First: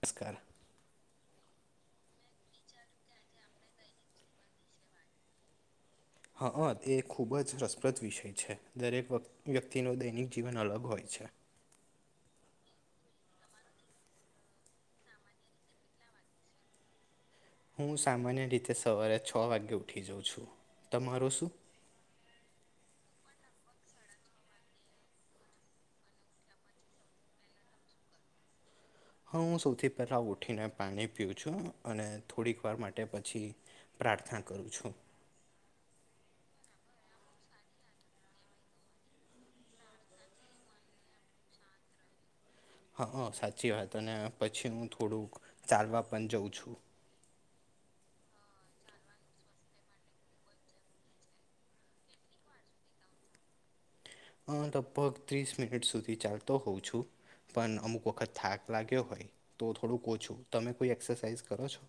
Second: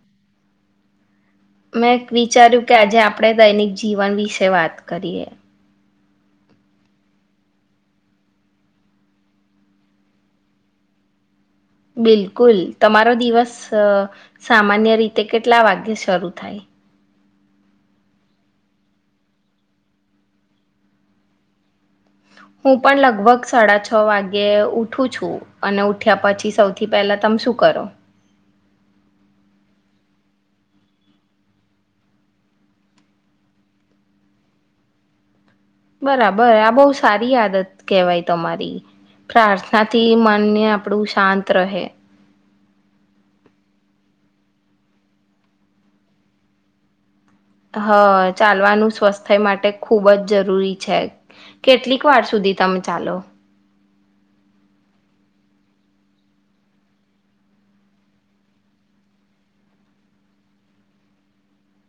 નમસ્કાર મેં વિચાર્યું કે આજે આપણે દૈનિક જીવન વિશે વાત કરીએ હ અ એ ખૂબ જ રસપ્રદ વિષય છે દરેક વ્યક્તિનું દૈનિક જીવન અલગ હોય છે બિલકુલ તમારો દિવસ સામાન્ય રીતે કેટલા વાગ્યે શરૂ થાય હું સામાન્ય રીતે સવારે છ વાગે ઉઠી જાઉં છું તમારું શું હું પણ લગભગ સાડા છ વાગે ઉઠું છું અને ઉઠ્યા પછી સૌથી પહેલા તમે શું કરો હા હું સૌથી પહેલાં ઉઠીને પાણી પીવું છું અને થોડીક વાર માટે પછી પ્રાર્થના કરું છું બરાબર આ બહુ સારી આદત કહેવાય તમારી પ્રાર્થના થી મનને આપણું શાંત રહે હા હ સાચી વાત અને પછી હું થોડુંક ચાલવા પણ જાઉં છું હા ચાલવાનું સ્વાસ્થ્ય માટે ખુબ જ જરૂરી છે કેટલીક વાર સુધી તમે ચાલો હ લગભગ ત્રીસ મિનિટ સુધી ચાલતો હોવુ છું પણ અમુક વખત થાક લાગ્યો હોય તો થોડુંક ઓછું તમે કોઈ એક્સરસાાઈઝ કરો છો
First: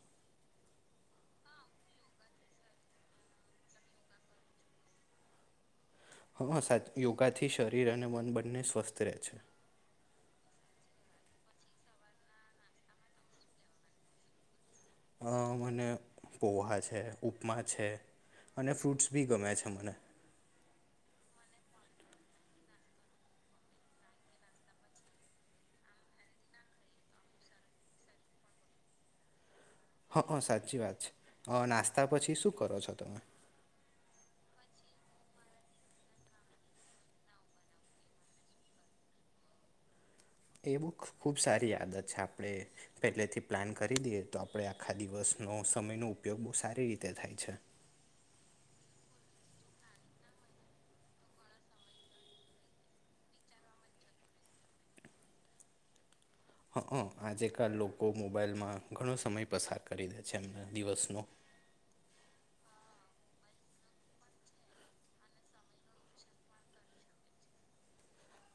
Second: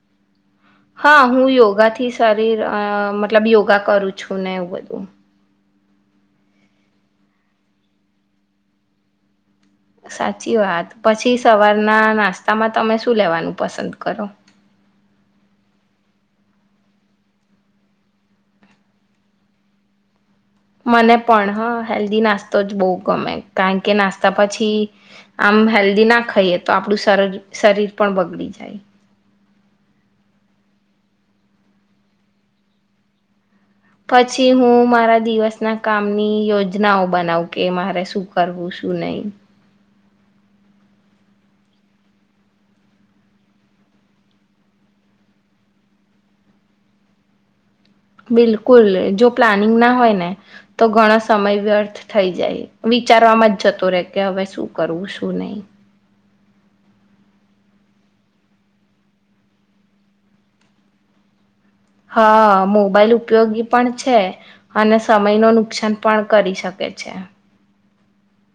હા હું યોગા થી શરીર અ મતલબ યોગા કરું છું ને એવું બધું હા સાચુ યોગાથી શરીર અને મન બંને સ્વસ્થ રહે છે સાચી વાત પછી સવારના નાસ્તામાં તમે શું લેવાનું પસંદ કરો મને પોહા છે ઉપમા છે અને ફ્રૂટ્સ બી ગમે છે મને મને પણ હ હેલ્ધી નાસ્તો જ બહુ ગમે કારણ કે નાસ્તા પછી આમ હેલ્ધી ના ખાઈએ તો આપણું શરીર પણ બગડી જાય હ સાચી વાત છે અ નાસ્તા પછી શું કરો છો તમે પછી હું મારા દિવસના કામની યોજનાઓ બનાવ કે મારે શું કરવું શું નહી એ બહુ ખુબ સારી આદત છે આપણે પહેલેથી પ્લાન કરી દઈએ તો આપણે આખા દિવસનો સમયનો ઉપયોગ બહુ સારી રીતે થાય છે બિલકુલ જો પ્લાનિંગ ના હોય ને તો ઘણો સમય વ્યર્થ થઈ જાય વિચારવામાં જ જતો રહેે કે હવે શું કરવું શું નહી હ હં આજેકાલ લોકો મોબાઈલમાં ઘણો સમય પસાર કરી દે છે એમના દિવસનો હા મોબાઈલ ઉપયોગી પણ છે અને સમય ન નુકસાન પણ કરી શકે છે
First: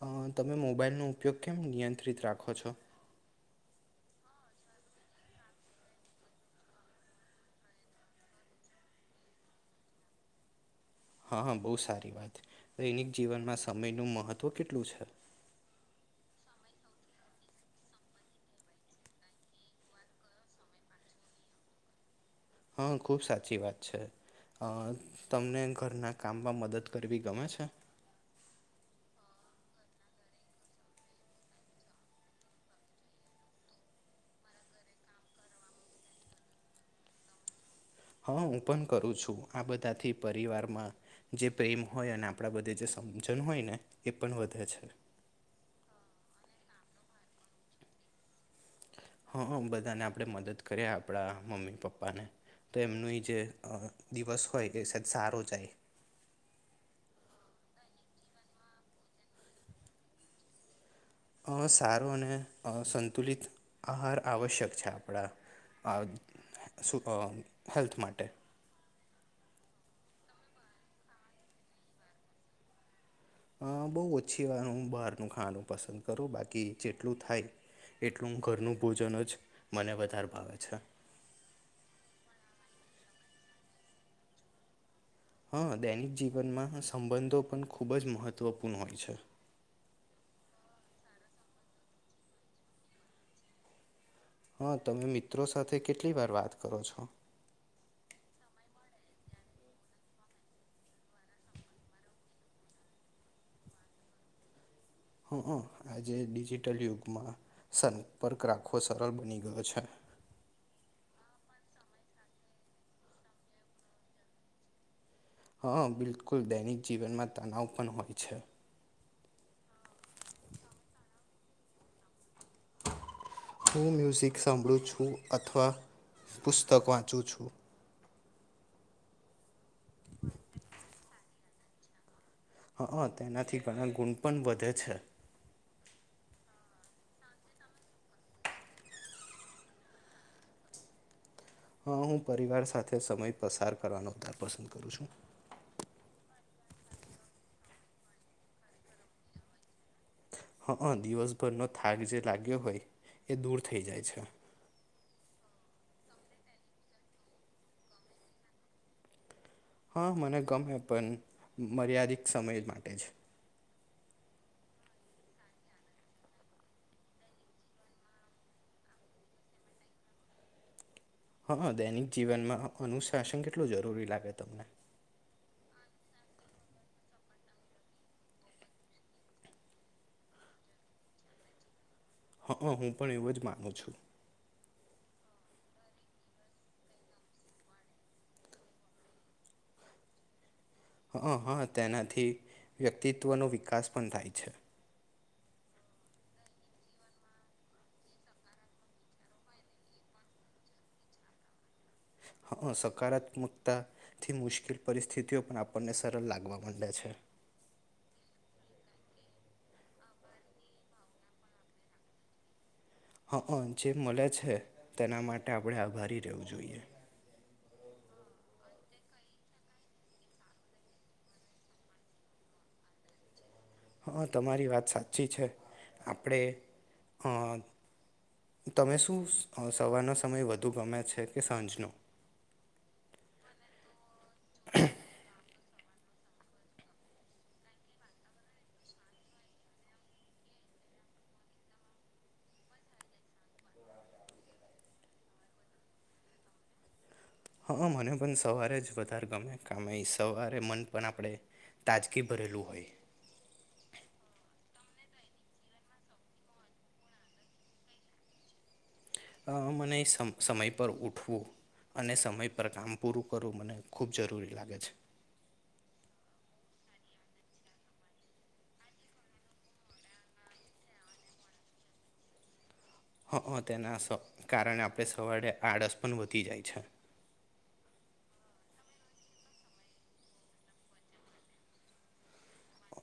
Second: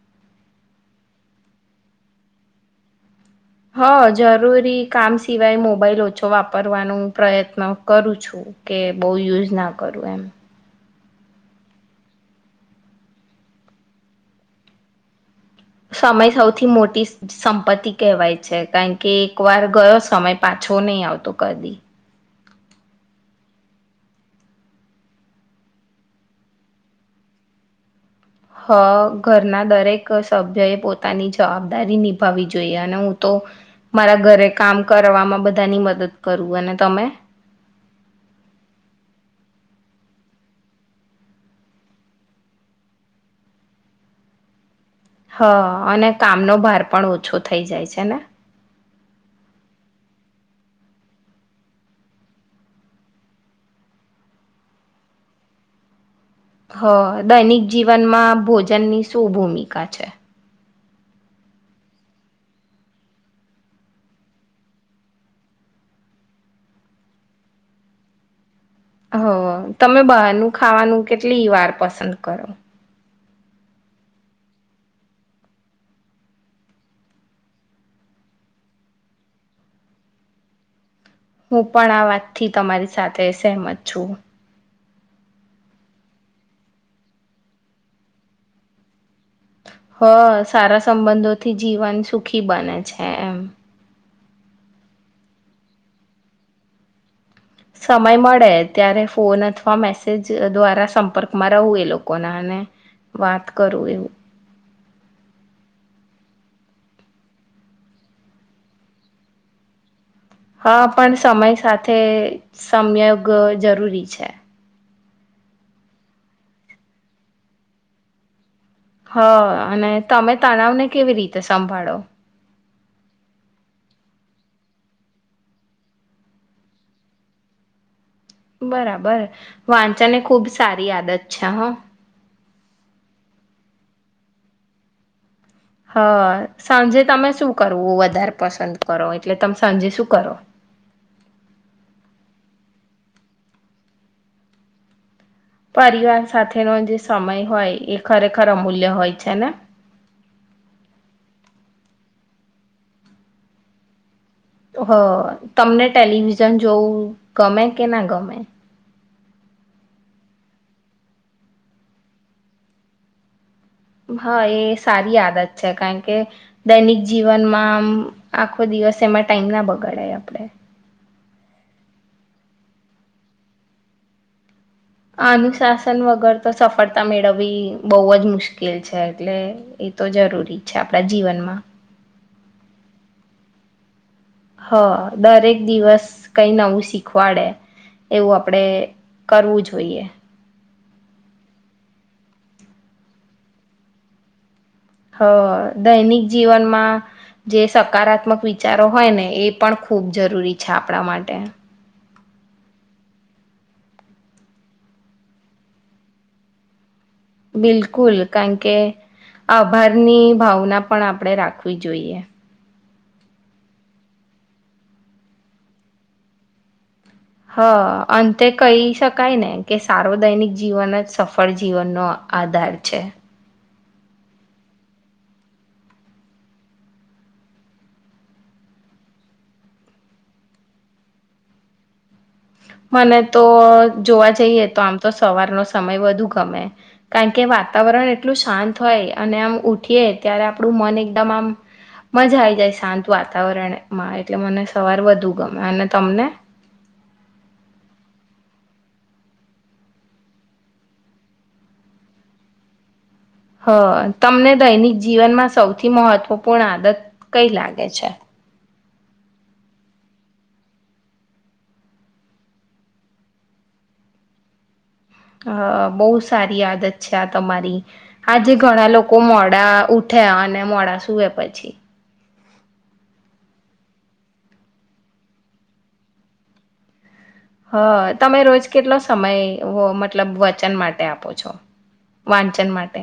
અ તમે મોબાઈલનો ઉપયોગ કેમ નિયંત્રિત રાખો છો હ જરૂરી કામ સિવાય મોબાઈલ ઓછો વાપરવાનો પ્રયત્ન કરું છું કે બહુ યુઝ ના કરું એમ હા બહુ સારી વાત દૈનિક જીવનમાં સમયનું મહત્ત્વ કેટલું છે સમય સૌથી મોટી સંપત્તિ કહેવાય છે કારણ કે એક વાર ગયો સમય પાછો નહી આવતો કદી હા ખૂબ સાચી વાત છે તમને ઘરના કામમાં મદદ કરવી ગમે છે હ ઘરના દરેક સભ્ય એ પોતાની જવાબદારી નિભાવવી જોઈએ અને હું તો મારા ઘરે કામ કરવામાં બધાની મદદ કરું અને તમે હા હું પણ કરું છું આ બધાથી પરિવારમાં જે પ્રેમ હોય અને આપણા બધે જે સમજણ હોય ને એ પણ વધે છે હ અને કામનો ભાર પણ ઓછો થઈ જાય છે ને હા બધાને આપણે મદદ કરીએ આપણા મમ્મી પપ્પાને તો એમનું જે દિવસ હોય એ સાદ સારો જાય હ દૈનિક જીવનમાં ભોજનની શું ભૂમિકા છે સારો અને સંતુલિત આહાર આવશ્યક છે આપણા હેલ્થ માટે હ તમે બહારનું ખાવાનું કેટલી વાર પસંદ કરો બહુ ઓછી વાર હું બહારનું ખાવાનું પસંદ કરું બાકી જેટલું થાય એટલું ઘરનું ભોજન જ મને વધારે ભાવે છે હું પણ આ વાતથી તમારી સાથે સહેમત છું હા દૈનિક જીવનમાં સંબંધો પણ ખૂબ જ મહત્વપૂર્ણ હોય છે હ સારા સંબંધોથી જીવન સુખી બને છે એમ હા તમે મિત્રો સાથે કેટલી વાર વાત કરો છો સમય મળે ત્યારે ફોન અથવા મેસેજ દ્વારા સંપર્કમાં રહવું એ લોકોના અને વાત કરું એવું હ આજે ડિજિટલ યુગમાં સંપર્ક રાખવો સરળ બની ગયો છે હા પણ સમય સાથે સંયોગ જરૂરી છે હા બિલકુલ દૈનિક જીવનમાં તણવ પણ હોય છે હ અને તમે તણાવને કેવી રીતે સંભાળો હું મ્યુઝિક સાંભળું છું અથવા પુસ્તક વાંચું છું બરાબર વાંચા ને ખુબ સારી આદત છે છ હા હ તેનાથી ઘણા ગુણ પણ વધે છે હા સાંજે તમે શું કરવું વધારે પસંદ કરો એટલે તમે સાંજે શું કરો હા હું પરિવાર સાથે સમય પસાર કરવાનો ઉાર પસંદ કરું છું પરિવાર સાથેનો જે સમય હોય એ ખરેખર અમૂલ્ય હોય છે ને હા દિવસભરનો થાક જે લાગ્યો હોય એ દૂર થઈ જાય છે હ તમને ટેલિવિઝન જોવું ગમે કે ના ગમે હા મને ગમે પણ મર્યાદિત સમય માટે જ હા એ સારી આદત છે કારણ કે દૈનિક જીવનમાં આમ આખો દિવસ એમાં ટાઈમ ના બગાડાય આપડે હા દૈનિક જીવનમાં અનુશાસન કેટલું જરૂરી લાગે તમને અનુશાસન વગર તો સફળતા મેળવવી બહુ જ મુશ્કેલ છે એટલે એ તો જરૂરી છે આપણા જીવનમાં હા હ હું પણ એવું જ માનું છું હ દરેક દિવસ કઈ નવું શીખવાડે એવું આપડે કરવું જોઈએ હ હા તેનાથી વ્યક્તિત્વનો વિકાસ પણ થાય છે હ દૈનિક જીવનમાં જે સકારાત્મક વિચારો હોય ને એ પણ ખૂબ જરૂરી છે આપણા માટે હ સકારાત્મકતાથી મુશ્કેલ પરિસ્થિતિઓ પણ આપણને સરળ લાગવા માંડે છે બિલકુલ કારણ કે આભારની ભાવના પણ આપણે રાખવી જોઈએ હા જે મળે છે તેના માટે આપણે આભારી રહેવું જોઈએ હ અંતે કહી શકાય ને કે સાર્વદૈનિક જીવન જ સફળ જીવનનોો આધાર છે હા તમારી વાત સાચી છે આપણે તમે શું સવારનો સમય વધુ ગમે છે કે સાંજનો મને તો જોવા જઈએ તો આમ તો સવારનો સમય વધુ ગમે કારણ કે વાતાવરણ એટલું શાંત હોય અને આમ ઉઠીએ ત્યારે આપણું મન એકદમ આમ મજા આઈ જાય શાંત વાતાવરણમાં એટલે મને સવાર વધુ ગમે અને તમને હા મને પણ સવારે જ વધારે ગમે કમે સવારે મન પણ આપણે તાજગી ભરેલું હોય હ તમને દૈનિક જીવનમાં સૌથી મહત્વપૂર્ણ આદત કઈ લાગે છે અ મને સમય પર ઉઠવું અને સમય પર કામ પૂરું કરવું મને ખૂબ જરૂરી લાગે છે હ બહુ સારી યાદ છે તમારી આજે ઘણા લોકો મોડા ઉઠે અને મોડા સુૂવે પછી હ હ તેના કારણે આપણે સવારેે આળસ પણ વધી જાય છે હા તમે રોજ કેટલો સમય મતલબ વચન માટે આપો છો વાંચન માટે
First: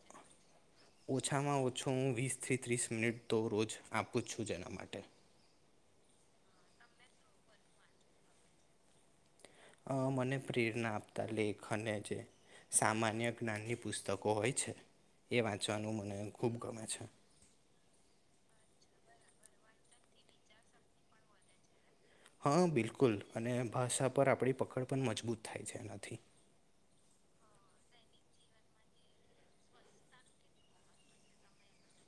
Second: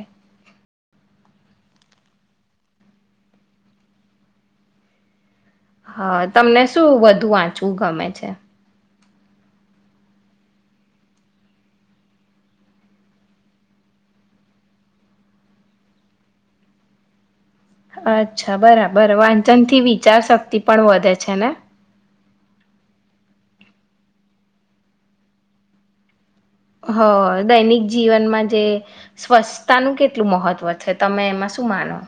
ઓછામાં ઓછો હું વીસથી ત્રીસ મિનિટ તો રોજ આપું છું જેના માટે હા તમને શું વધુ વાંચવું ગમે છે મને પ્રેરણા આપતા લેખને જે સામાન્ય જ્ઞાનની પુસ્તકો હોય છે એ વાંચવાનું મને ખૂબ ગમે છે અચ્છા બરાબર વાંચન થી વિચારશક્તિ પણ વધે છે ને હા બિલકુલ અને ભાષા પર આપણી પકડ પણ મજબૂત થાય છે એનાથી હ દૈનિક જીવનમાં જે સ્વચ્છતાનું કેટલું મહત્વ છે તમે એમાં શું માનો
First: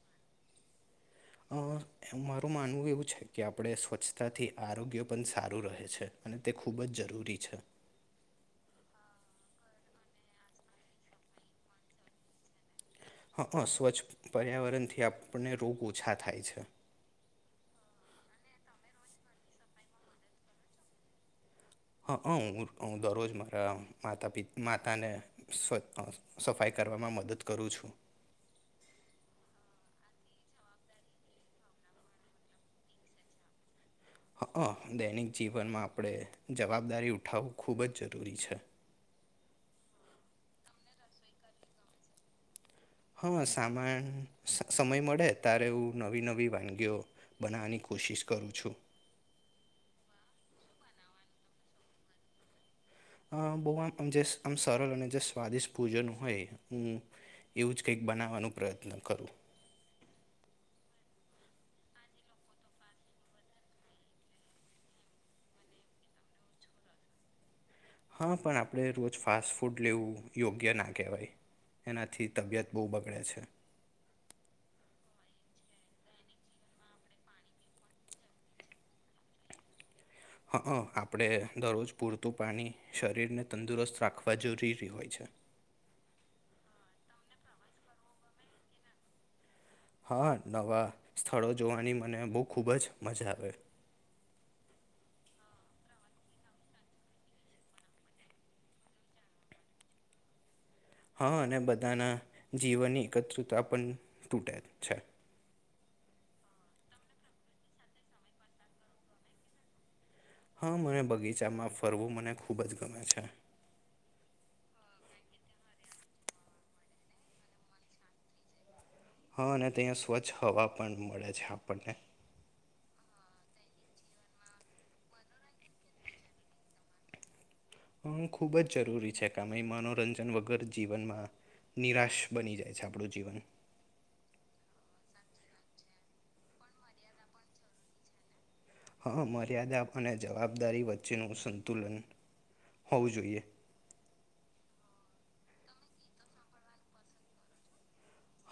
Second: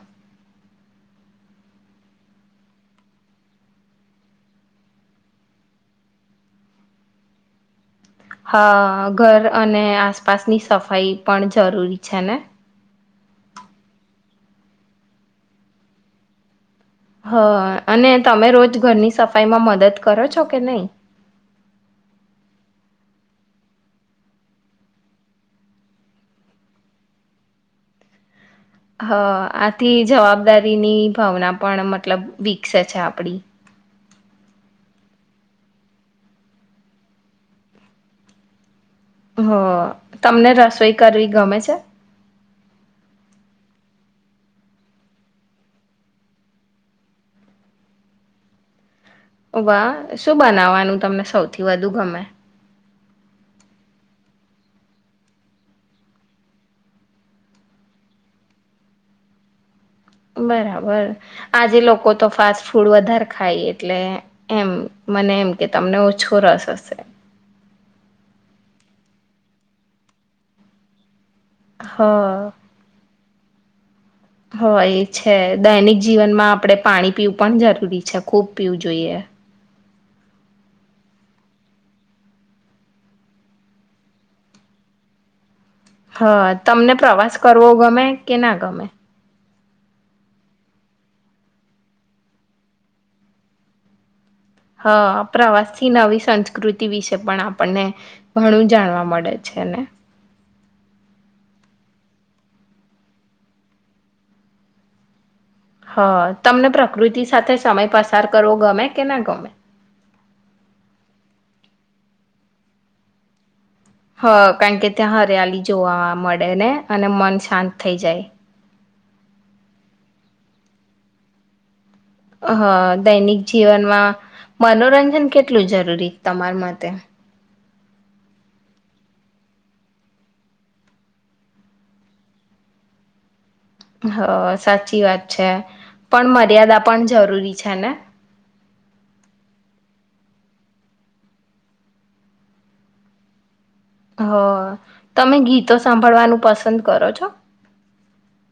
અ મારું માનવું એવું છે કે આપણે સ્વચ્છતાથી આરોગ્ય પણ સારું રહે છે તે ખૂબ જ જરૂરી છે હ ઘર અને આસપાસની સફાઈ પણ જરૂરી છે ને હ હ સ્વચ્છ પર્યાવરણ થી આપને રોગ ઓછા થાય છે હા અને તમે રોજ ઘરની સફાઈમાં મદદ કરો છો કે નહી હ અ હું હું દરરોજ મારા માતા પીત માતાને સફાઈ કરવામાં મદદ કરું છું હ આથી જવાબદારીની ભાવના પણ મતલબ વિકસે છે આપડી હ દૈનિક જીવનમાં આપણે જવાબદારી ઉઠાવું ખૂબ જ જરૂરી છે હ તમને રસોઈ કરવી ગમે છે હા સામાન સ સમય મળે ત્યારે હું નવી નવી વાનગીઓ બનાવવાની કોશિશ કરું છું વા શું બનાવાનું તમને સૌથી વધુ ગમે આમ બહુ આમમ જેશ આમ સરળ અને જેશ સ્વાદિષ્ટ ભોજન હોય હું એવું જ કંઈક બનાવવાનો પ્રયત્ન કરું બરાબર આજે લોકો તો ફાસ્ટ ફૂડ વધારે ખાય એટલે એમ મને એમ કે તમને ઓછો રસ હશે હા પણ આપણે રોજ ફાસ્ટ ફૂડ લેવું યોગ્ય ના કહેવાય હ એનાથી તબિયત બહુ બગડે છે હોય એ છે દૈનિક જીવનમાં આપણે પાણી પીવું પણ જરૂરી છે ખૂબ પીવું જોઈએ હ અ આપણે દરરોજ પૂરતું પાણી શરીરને તંદુરસ્ત રાખવા જરૂરી હોય છે હા તમને પ્રવાસ કરવો ગમે કે ના ગમે હા નવા સ્થળો જોવાની મને બહુ ખૂબ જ મજા આવે હા પ્રવાસથી નવી સંસ્કૃતિ વિશે પણ આપણને ઘણું જાણવા મળે છે ને હા અને બધાના જીવનની એકત્રતા પણ તૂટે છે હા તમને પ્રકૃતિ સાથે સમય પસાર કરવો ગમે કે ના ગમે હા મને બગીચામાં ફરવું મને ખૂબ જ ગમે છે હા કારણ કે ત્યાં હરિયાલી જોવા મળે ને અને મન શાંત થઈ જાય હા અને ત્યાં સ્વચ્છ હવા પણ મળે છે આપણને હ અ દૈનિક જીવનમાં મનોરંજન કેટલું જરૂરી તમારા માટે હું ખૂબ જ જરૂરી છે કામ એ મનોરંજન વગર જીવનમાં નિરાશ બની જાય છે આપણું જીવન હ સાચી વાત છે પણ મર્યાદા પણ જરૂરી છે ને હા મર્યાદા અને જવાબદારી વચ્ચેનું સંતુલન હોવું જોઈએ હ તમે ગીતો સાંભળવાનું પસંદ કરો છો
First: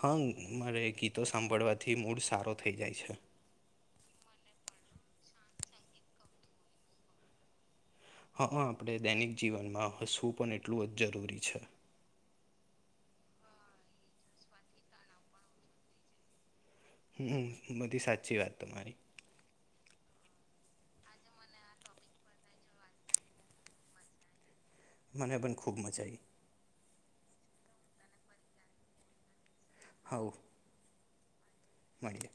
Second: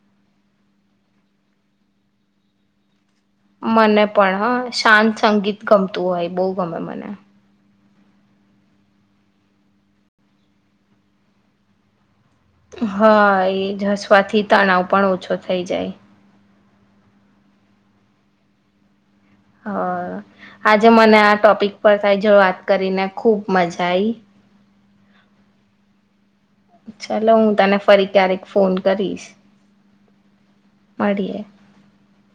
હા મારે ગીતો સાંભળવાથી મૂડ સારો થઈ જાય છે મને પણ હ શાંત સંગીત ગમતું હોય બહુ ગમે મને હ અ આપણે દૈનિક જીવનમાં હસવું પણ એટલું જ જરૂરી છે હા એ જ હસવાથી તણાવ પણ ઓછો થઈ જાય હમ બધી સાચી વાત તમારી હ આજે મને આ ટોપિક પર થાય જો વાત કરીને ખુબ મજા આઈ મને પણ ખૂબ મજા ચાલો હું તને ફરી ક્યારેક ફોન કરીશ હા મળીએ મળીએ